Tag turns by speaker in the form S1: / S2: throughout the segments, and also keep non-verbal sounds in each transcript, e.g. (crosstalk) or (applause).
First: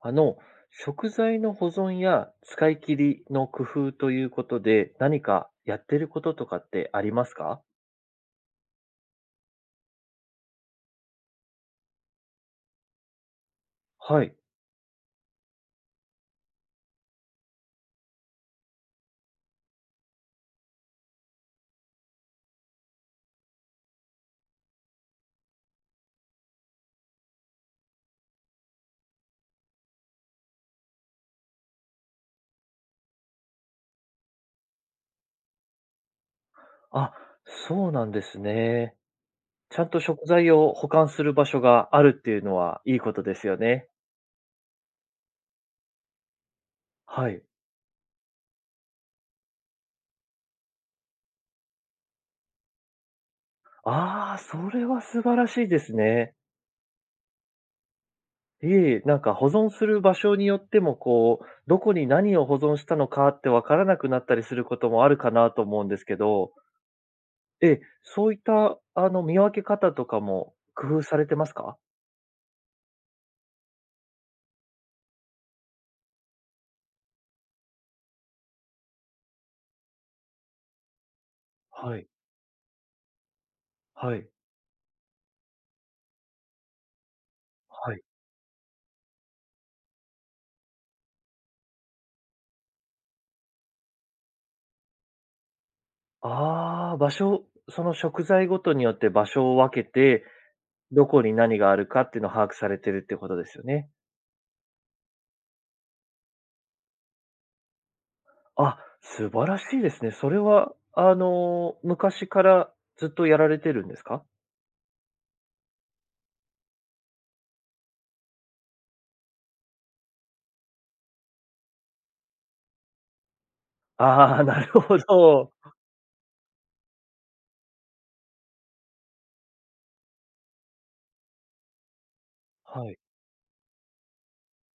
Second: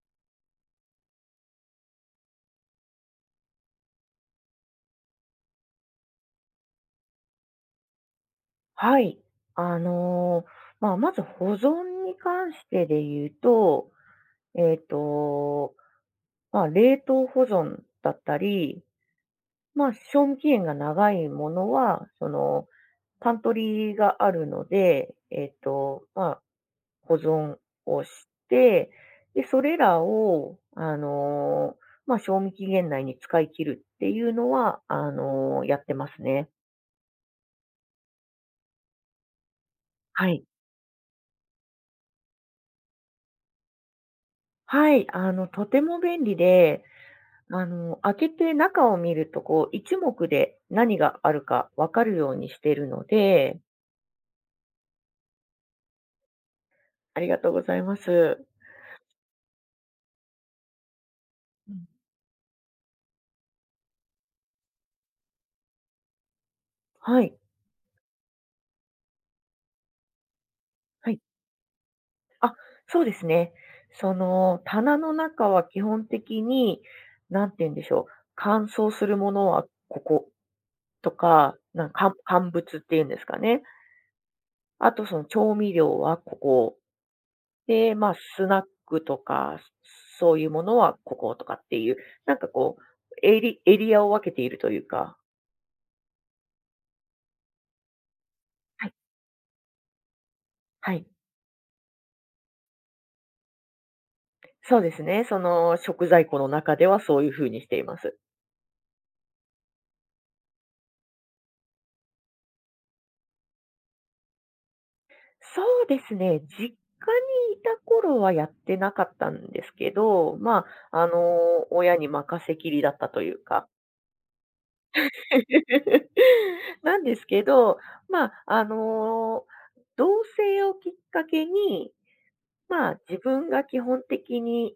S1: あの、食材の保存や使い切りの工夫ということで、何かやってることとかってありますか。
S2: はい。あの、まず保存に関してで言うと、
S1: はい。
S2: えっと、冷凍保存だったり、賞味期限が長いものは、パントリーがあるので、保存をして、で、それらを、賞味期限内に使い切るっていうのは、やってますね。
S1: あ、そうなんですね。ちゃんと食
S2: はい。
S1: 材を保管する場所があるっていうのはいいことですよね。
S2: はい、とても便利で、
S1: はい。
S2: 開けて中を見ると、こう、一目で何があるかわかるようにしているので、
S1: ああ、それは素晴らしいですね。
S2: ありがとうございます。
S1: いえいえ、なんか保存する場所によっても、こう、
S2: う
S1: ど
S2: ん、
S1: こに何を保存したのかってわからなくなったりすることもあるかなと思うんですけど、
S2: はい、
S1: えそういった、見分け方とかも工夫
S2: は
S1: さ
S2: い。
S1: れてますか？
S2: あ、そうですね。棚の中は基本的に、なんて言うんでしょう、乾燥するものはとか、なんか
S1: はい、
S2: 乾物っていうんですかね。
S1: はい、
S2: あとその調味料はここ。
S1: は
S2: で、
S1: い。
S2: スナックとか、そういうものはこことかっていう、なんかこう、エリアを分けているというか。
S1: ああ、場所その食材ごとに
S2: は
S1: よ
S2: い。
S1: って場所を分けて、
S2: はい。
S1: どこに何があるかっていうのを把握されてるってことですよね。
S2: そうですね。その食在庫の中ではそういうふうにしています。
S1: あ、素晴らしいですね。それは、昔からずっとやられてるんですか？
S2: そうですね。実家にいた頃はやってなかったんですけど、あ、あの、親に任せきりだったというか。
S1: (laughs) ああー、なるほど。
S2: (laughs) なんですけど、まあ、あの、同棲をきっかけに、
S1: はい。
S2: 自分が基本的に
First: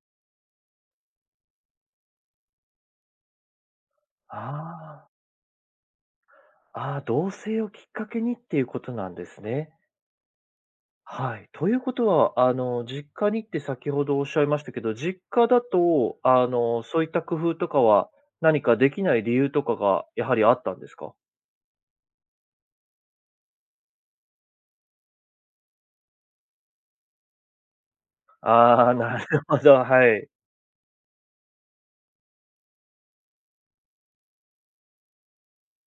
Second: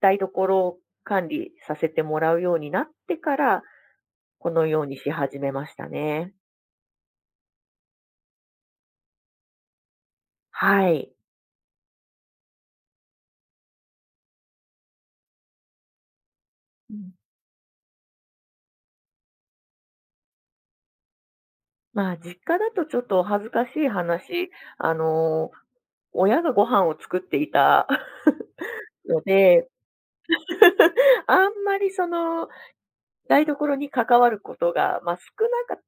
S2: 台所を管理させてもらうようになってから、このように
S1: あ
S2: し始めましたね。
S1: あ、ああ、同棲をきっかけにっていうことなんですね。
S2: はい。
S1: はい。ということは、実家にって先ほどおっしゃいましたけど、実家だと、そういった工夫とかは、何かできない理由とかがやはりあったんですか？
S2: 実家だとちょっとお恥ずかしい話、あの、親がご飯を作っていた
S1: (laughs) ああ
S2: (laughs)
S1: ー、な
S2: の
S1: るほ
S2: で、
S1: ど、はい。
S2: (laughs) あんまりその台所に関わることが、少なかっ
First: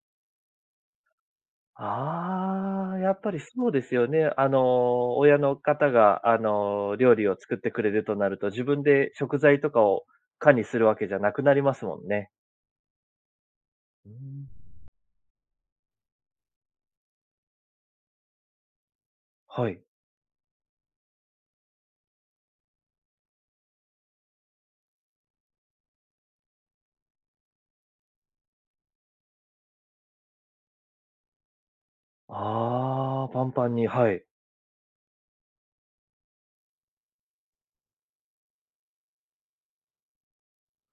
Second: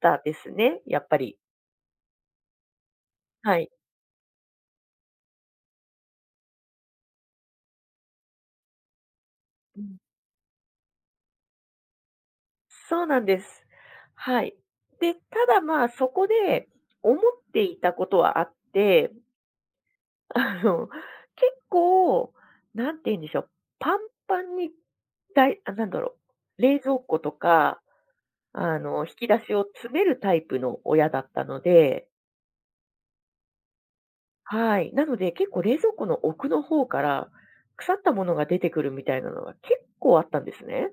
S2: たですね、やっぱり。
S1: ああ、やっぱり
S2: は
S1: そ
S2: い。
S1: うですよね。親の方が、料理を作ってくれるとなると、自分で食材と
S2: う
S1: か
S2: ん、
S1: を管理するわけじゃなくなりますもんね。
S2: そうなんです。
S1: う
S2: は
S1: ん。
S2: い。で、ただそこで思っていたことはあって、
S1: はい。
S2: (laughs) あの、結構、なんて言うんでしょう、パンパンに、だいあなんだろう、冷蔵庫とか、引き出しを詰めるタイプの親だったので、
S1: ああ、パンパンに、はい。
S2: はい。なので、結構冷蔵庫の奥の方から、腐ったものが出てくるみたいなのが結構あったんですね。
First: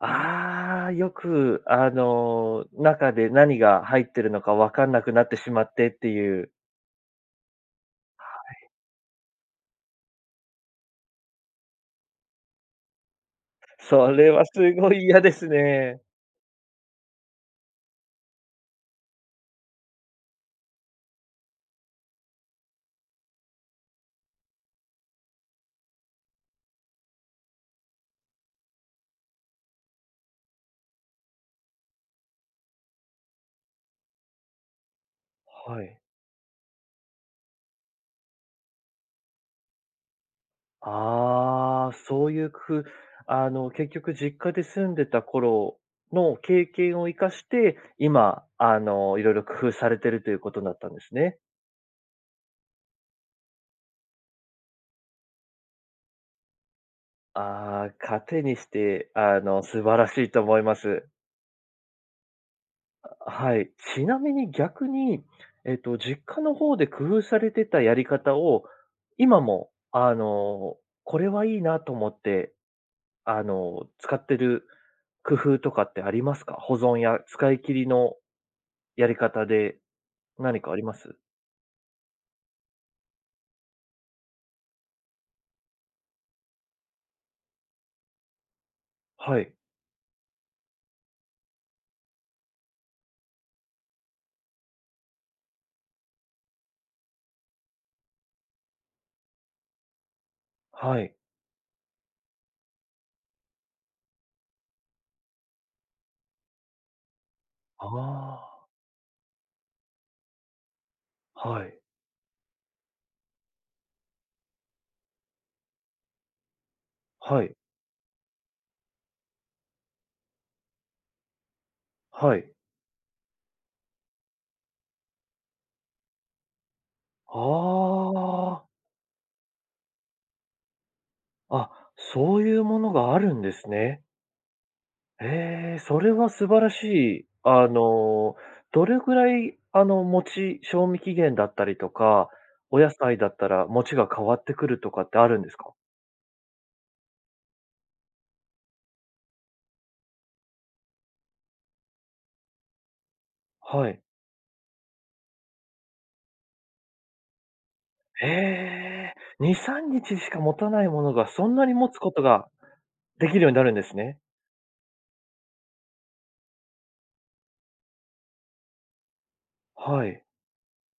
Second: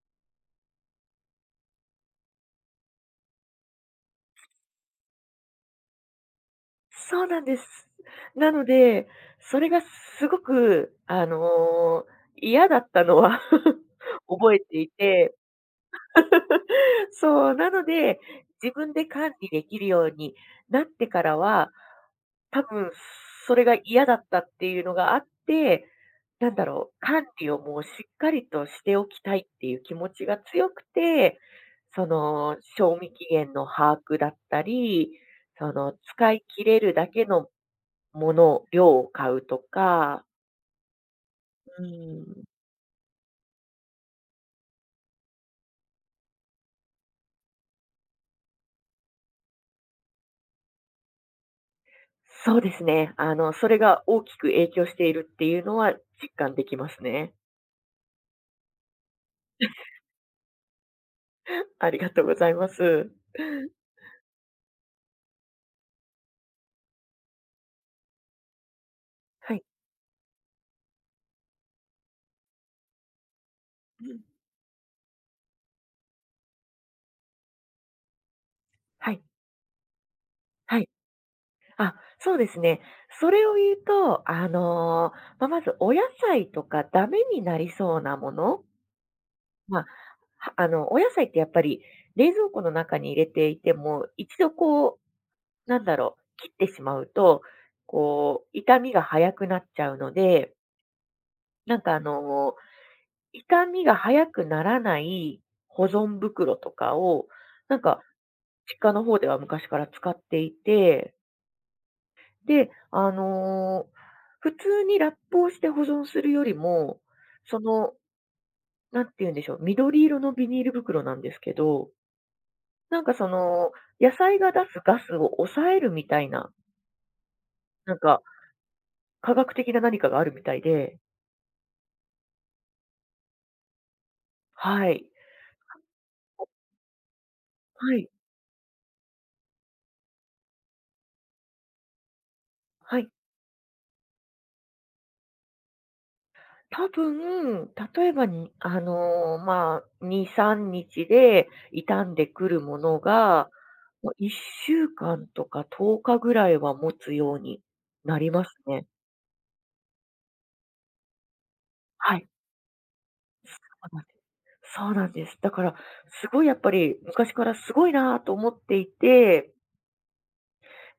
S1: ああ、よく、中で何が入ってるのか分かんなくなってしまってっていう、
S2: そうなんです。なので、それがすごく、嫌だったのは (laughs)
S1: それは
S2: 覚え
S1: す
S2: てい
S1: ごい嫌で
S2: て、
S1: すね。
S2: そう、なので、自分で管理できるようになってからは、多分、それが嫌だったっていうのがあって、なんだろう、管理をもうしっかりとしておきたいっていう気持ちが強くて、賞味期限の把握だったり、
S1: はい。
S2: 使い切れるだけのもの、量を買うとか、う
S1: ああ、そう
S2: ん、
S1: いう工夫、結局実家で住んでた頃の経験を生かして、今、いろいろ工夫されてるということだったんですね。
S2: そうですね。それが大きく影響しているっていうのは実感できますね。
S1: ああ、糧にして、素晴らしいと思います。
S2: ありがとうございます。
S1: はい。ちなみに逆に、実家の方で工夫されてたやり方を、今
S2: はい。
S1: も、これはいいなと思って、
S2: う
S1: 使
S2: ん
S1: ってる工夫とかってありますか？保存や使い切りのや
S2: は
S1: り
S2: い。
S1: 方で何かあ
S2: は
S1: り
S2: い。
S1: ます？
S2: あ、そうですね。それを言うと、まずお野菜とかダメになりそうなもの、
S1: はい。
S2: まあ、はあの、お野菜ってやっぱり冷蔵庫の中に入れていても、一度こう、なんだろう、切ってしまうと、こう、傷みが早くなっちゃうので、
S1: はい。
S2: なんか傷みが早くならない保存袋とかを、なんか
S1: あ
S2: 実家の方では昔から使っていて
S1: あ、はい。
S2: で、普通にラップをして保存するよりも、
S1: はい。
S2: その、なんて言うんでしょう、緑色のビニール袋なんですけど、
S1: はい。
S2: なんかその、野菜が出すガスを抑えるみたいな、
S1: あ
S2: なんか
S1: あ。
S2: 科学的な何かがあるみたいで、
S1: あ、そういうものがあるんですね。
S2: はい。
S1: ええ、それは素晴らしい。
S2: はい。
S1: どれぐらい、賞味期限だったりとか、お野
S2: はい。
S1: 菜だったら餅が変わってくるとかってあるんですか？
S2: 多分、例えばに、2、3日で傷んでくるものが、
S1: はい。
S2: もう1週間とか10日ぐらいは持つようにな
S1: へ
S2: りますね。
S1: え、2、3日しか持たないものが、そんなに持つこ
S2: は
S1: と
S2: い。
S1: ができるように
S2: そう
S1: なるんです
S2: なんで
S1: ね。
S2: す。そうなんです。だから、すごいやっぱり昔からすごいなと思っていて、
S1: はい、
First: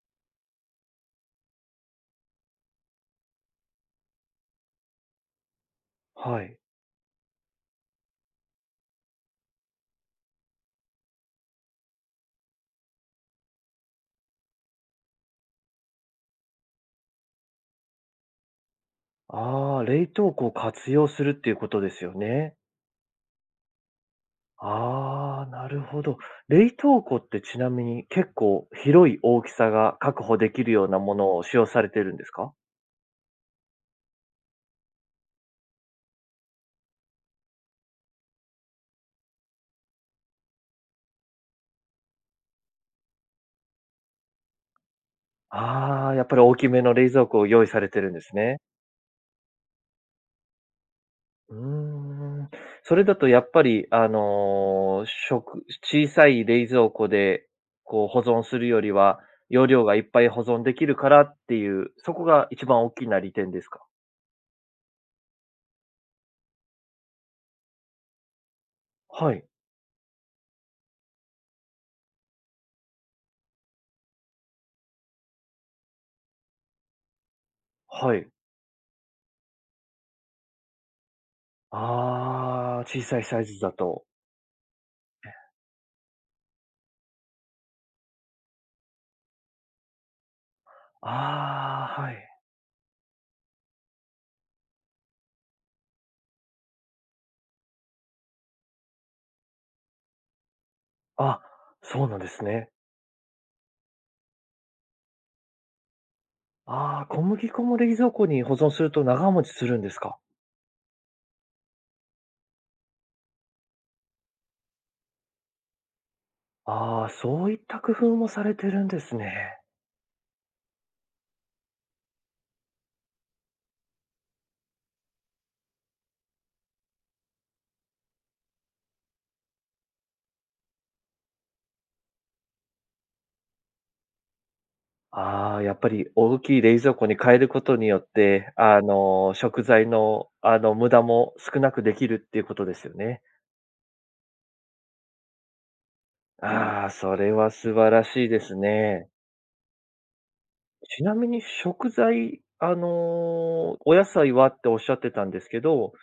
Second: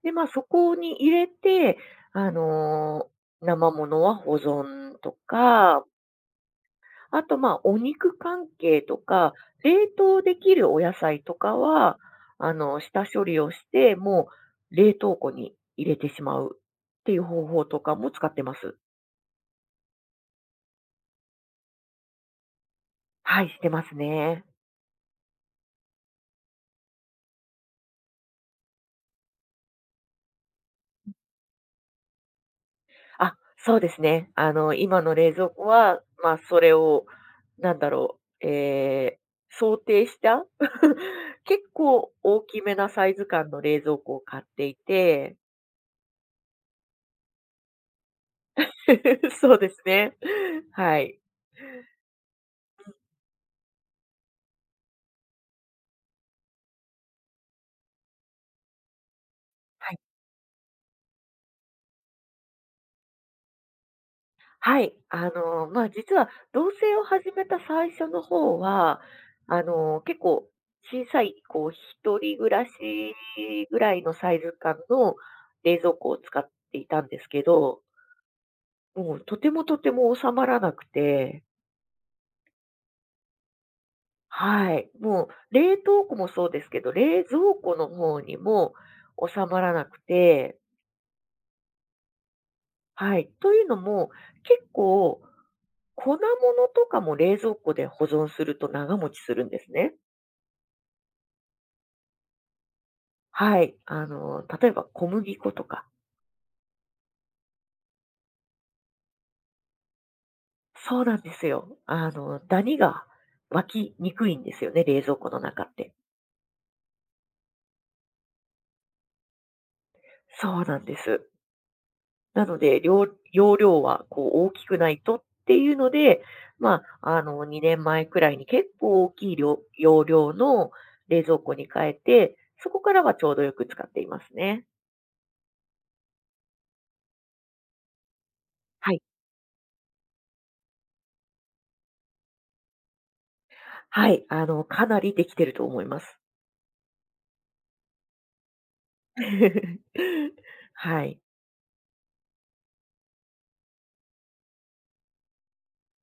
S2: で、そこに入れて、あの、生ものは保存とか、
S1: はい。
S2: あと、お肉関係とか、冷凍できるお野菜とかは、下処理をして、もう冷凍庫に入れてしまうっていう方法とかも使ってます。
S1: ああ、冷凍庫を活用するっていうことですよね。
S2: はい、してますね。
S1: ああ、なるほど。冷凍庫ってちなみに結構広い大きさが確保できるようなものを使用されてるんですか？
S2: あ、そうですね。今の冷蔵庫は、それを、なんだろう、想定した (laughs) 結構大きめなサイズ感の冷蔵庫を買っていて、
S1: ああー、やっぱり大きめの冷蔵庫を用意されてるんですね。
S2: (laughs) そうですね。はい。
S1: うーん。それだとやっぱり、小さい冷蔵庫でこう保存するよりは、容量
S2: は
S1: が
S2: い。
S1: いっぱい保存できるからっていう、そこが一番大きな利点ですか？
S2: はい。実は、同棲を始めた最初の方は、
S1: はい、
S2: 結構小さい、こう、一人暮らしぐらいのサイズ感の冷蔵庫を使っていたんですけど、
S1: はい。
S2: もうとてもとても収まらなくて、
S1: ああ、小さいサイズだと。
S2: はい。もう冷凍庫もそうですけど、冷蔵庫の方にも収まらなくて、
S1: ああ、はい。
S2: はい。というのも、結構粉物とかも冷蔵庫で保存すると長持ちするんですね。
S1: あ、そうなんですね。
S2: はい。例えば小麦粉とか。
S1: ああ、小麦粉も冷蔵庫に保存すると長持ちするんですか。
S2: そうなんですよ。ダニが湧きにくいんですよね、冷蔵庫の中って。
S1: ああ、そういった工夫もされてるんですね。
S2: そうなんです。なので、容量はこう大きくないとっていうので、2年前くらいに結構大きい容量の冷蔵庫に変えて、そこからはちょうどよく使っていますね。
S1: ああ、やっぱり大きい冷蔵庫に変えることによって、
S2: はい。
S1: 食材の、無駄も少なくできるっていうことですよね。
S2: はい、かなりできてると思います。
S1: ああ、それは素晴らしいですね。
S2: (laughs) は
S1: ちな
S2: い。
S1: みに食材、お野菜はっておっしゃってたんですけど、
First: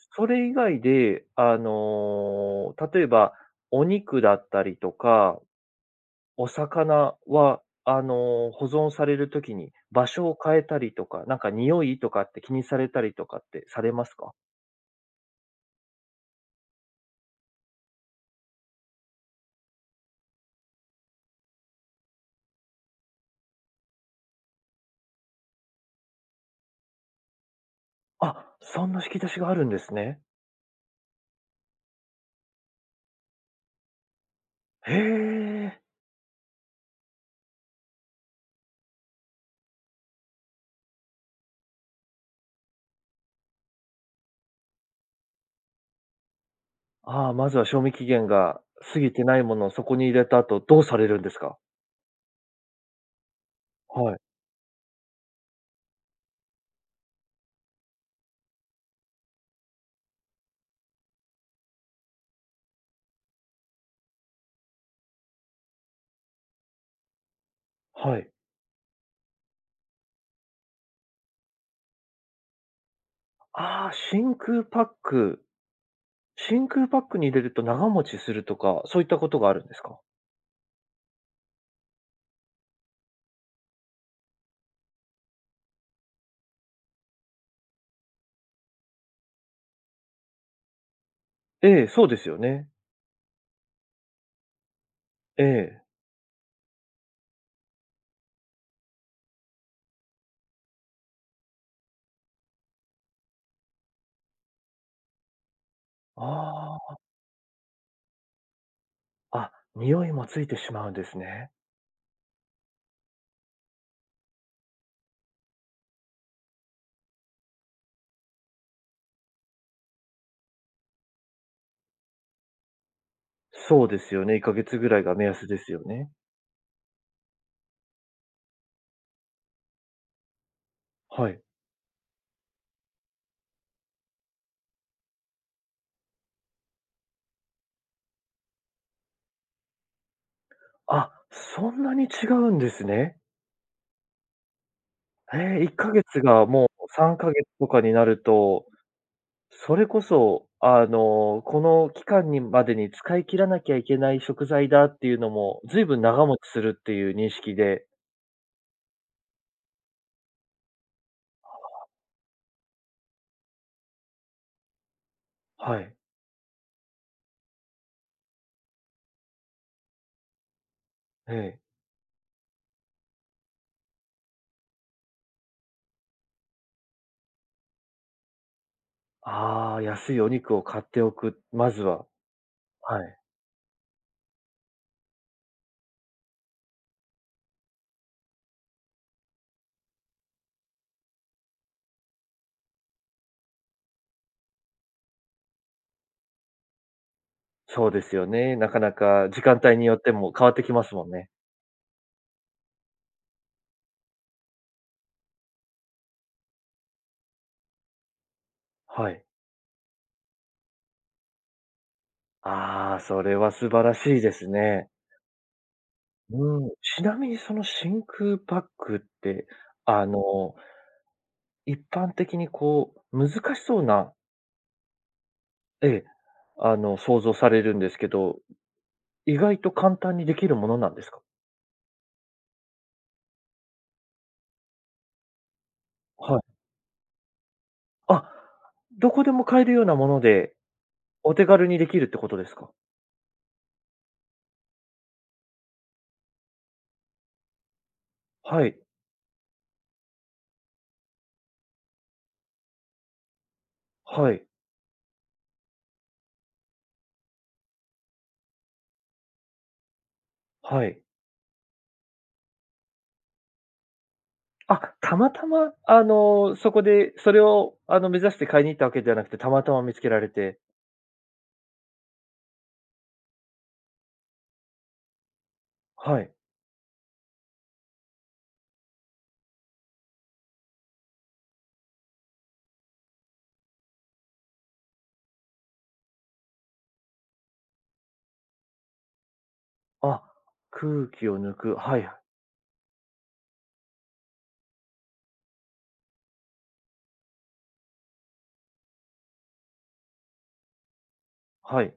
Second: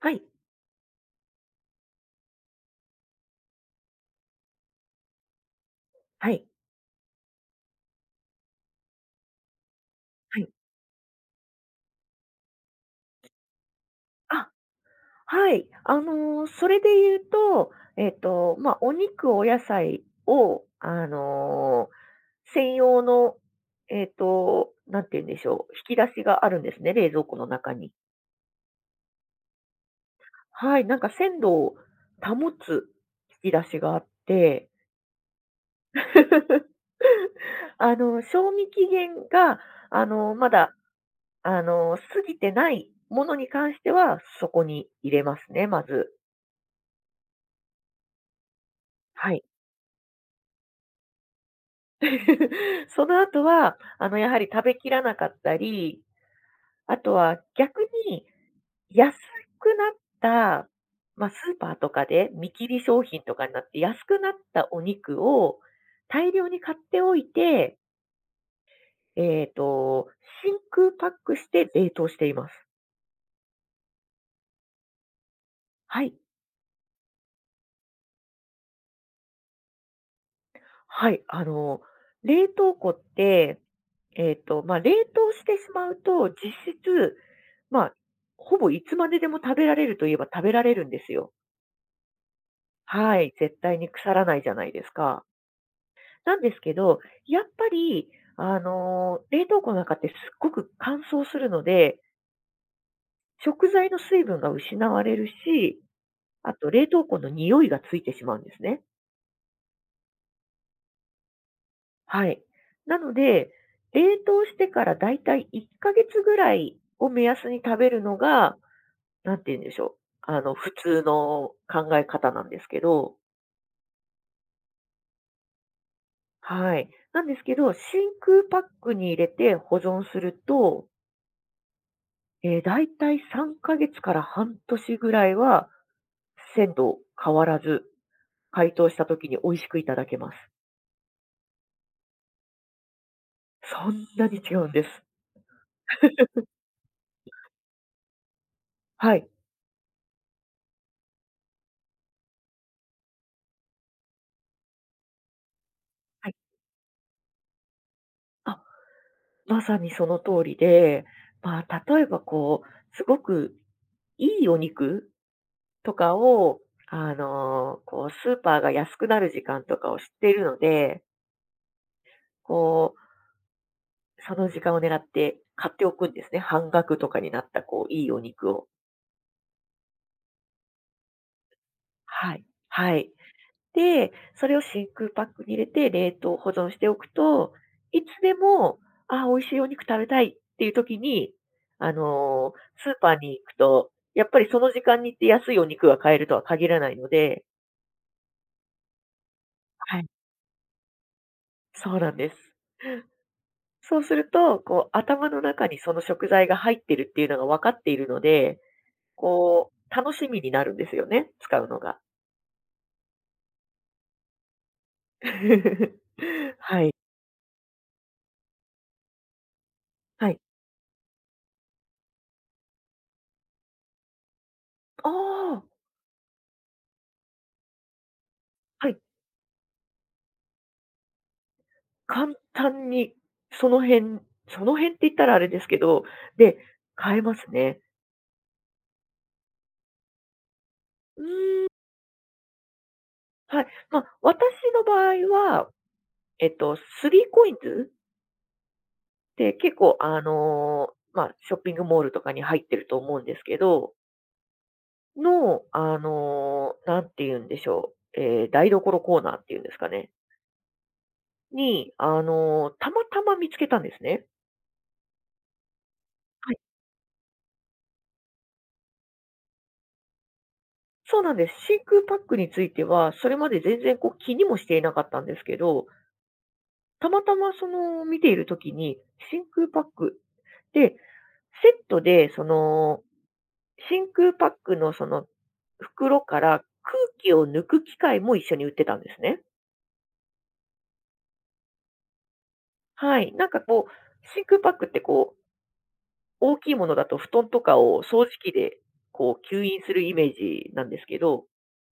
S2: はい。
S1: それ以外で、例えばお肉だったりとか、
S2: は
S1: お
S2: い。
S1: 魚は、保存されるときに場所を
S2: はい。
S1: 変えたりとか、なんか匂いとかって気にされたりとかってされますか？
S2: あ、はい。それで言うと、お肉、お野菜を、専用の、なんて言うんでしょう、引き出しがあるんですね、冷蔵庫の中に。
S1: あ、そんな引き出しがあるんですね。
S2: はい、なんか鮮度を保つ引き出しがあって、
S1: へえ。
S2: (laughs) 賞味期限が、まだ、過ぎてないものに関しては、そこに入れますね、まず。
S1: ああ、まずは賞味期限が過ぎて
S2: は
S1: ない
S2: い。
S1: ものをそこに入れた後、どうされるんですか？
S2: (laughs) その後は、
S1: はい、
S2: やはり食べきらなかったり、あとは逆に安くなった、スーパーとかで見切り商品とかになって安くなったお肉を大量に買っておいて、
S1: はい。
S2: えっと、真空パックして冷凍しています。
S1: ああ、真空パック。
S2: はい。
S1: 真空パックに入れると長持ちするとか、そういったことがあるんですか？
S2: はい、冷凍庫って、冷凍してしまうと、実質、まあ、ほぼいつまででも食べられるといえば食べられるんですよ。
S1: ええ、そうですよね。
S2: はい、絶対に腐らないじゃないですか。
S1: ええ。
S2: なんですけど、やっぱり、冷凍庫の中ってすっごく乾燥するので、食材の水分が失われるし、あと冷
S1: あ
S2: 凍庫の匂いがついてしまうんですね。
S1: あ、あ、匂いもついてしまうんですね。
S2: はい。なので、冷凍してからだいたい1ヶ月ぐらいを目安に食べるのが、なんて言うんでしょう。普通の考え方なんですけど、
S1: そうですよね、1ヶ月ぐらいが目安ですよね。
S2: はい。なんですけど、真空パックに入れて保存すると、
S1: はい。
S2: ええ、だいたい3か月から半年ぐらいは、鮮度変わらず、解凍した時に美味しくいただけます。
S1: あ、そんなに違うんですね。
S2: そんなに違うんです。
S1: ええ、1ヶ月がもう3ヶ月とかになると、
S2: はい。
S1: それこそ、この期間にまでに使い切らなきゃいけない食材だっていうのも、ずいぶん長
S2: はい。
S1: 持ちするっていう認識で。
S2: あ、まさにその通りで、例えばこう、すごくいいお肉
S1: は
S2: と
S1: い。
S2: かを、こう、スーパーが安くなる時間とかを知っているので、
S1: ええ。
S2: こう、その時間を狙って買っておくんですね。半額とかになったこう、いいお肉を。
S1: ああ、安いお肉を買っておく、まずは。
S2: はい。は
S1: は
S2: い。
S1: い。
S2: で、それを真空パックに入れて冷凍保存しておくと、いつでも、美味しいお肉食べたいっていう時に、スーパーに行くと、やっぱりその時間に行って安いお肉が買えるとは限らないので、
S1: そうですよね。なかなか時間帯によ
S2: は
S1: っ
S2: い。
S1: ても変わってきますもんね。
S2: そうなんです。そうすると、こう頭の中にその食材が入ってるっていうのが分かっているので、
S1: はい。
S2: こう楽しみになるんですよね、使うのが。
S1: ああ、それは素晴らしいですね。
S2: (laughs)
S1: うん。
S2: はい。
S1: ちなみにその真空パックって、あ
S2: はい。
S1: の、一般的にこう、難しそうな、
S2: ああ、
S1: ええ、想像されるんですけど、
S2: はい。
S1: 意外と簡単にできるものなんですか？
S2: 簡単にその辺その辺って言ったらあれですけど、
S1: はい。
S2: で、買えますね。
S1: あ、どこでも買えるようなもので、
S2: う
S1: お手
S2: ー
S1: 軽
S2: ん。
S1: にできるってことですか？
S2: はい。私の場合は、えっと、3 c コインズっ
S1: はい、
S2: て結構ショッピングモールとかに入ってると思うんですけど、
S1: はい。
S2: の、んて言うんでしょう、台所コーナーっていうんですかね、
S1: はい。
S2: に、たまたま見つけたんですね。
S1: あ、たまたま、
S2: はい。
S1: そこで、それを、目指して買いに行ったわけではなくて、たまたま見つけられて、
S2: そうなんです。真空パックについては、それまで全然こう気にもしていなかったんですけど、
S1: はい。
S2: たまたまその見ているときに、真空パックで、セットでその真空パックのその袋から空気を抜く機械も一緒に売ってたんですね。
S1: あ、空気を抜く、はいはい、
S2: はい。なんかこう、真空パックってこう、大きいものだと布団とかを掃除機でこう吸引するイメージなんですけど、
S1: はい。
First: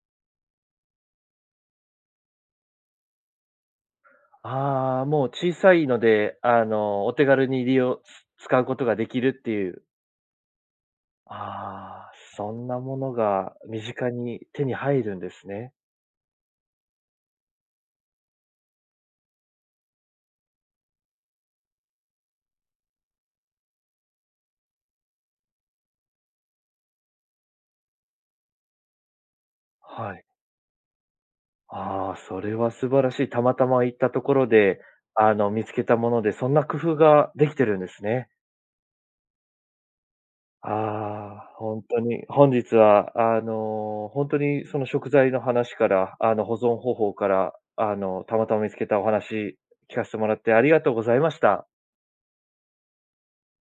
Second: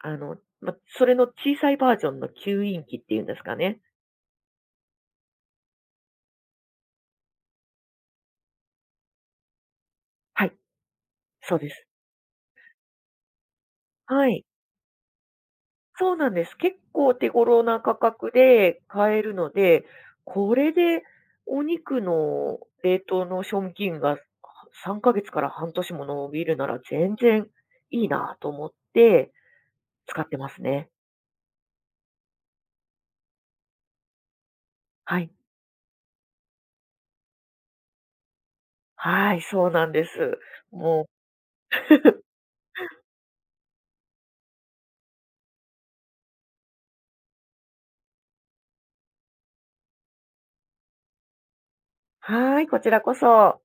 S2: それの小さいバージョンの吸引機っていうんですかね。
S1: ああ、もう小さいので、お手軽に利用つ使うことができるっていう。
S2: はい、そうです。
S1: ああ、そんなものが身近
S2: は
S1: に
S2: い。
S1: 手に入るんですね。
S2: そうなんです。結構手頃な価格で買えるので、これでお肉の冷凍の賞味期限が3ヶ月から半年も伸びるなら全然いいなと思って
S1: は
S2: 使
S1: い。
S2: ってますね。
S1: ああ、それは素晴らしい。たまたま行ったところで、
S2: はい。
S1: 見つけたもので、そんな工夫ができてるんですね。
S2: はい、そうなんです。もう
S1: ああ、本当
S2: (laughs)
S1: に、本日は、ほんにその食材の話から、保存方法から、たまたま見つけたお話聞かせてもらってありがとうございました。
S2: はい、こちらこそ。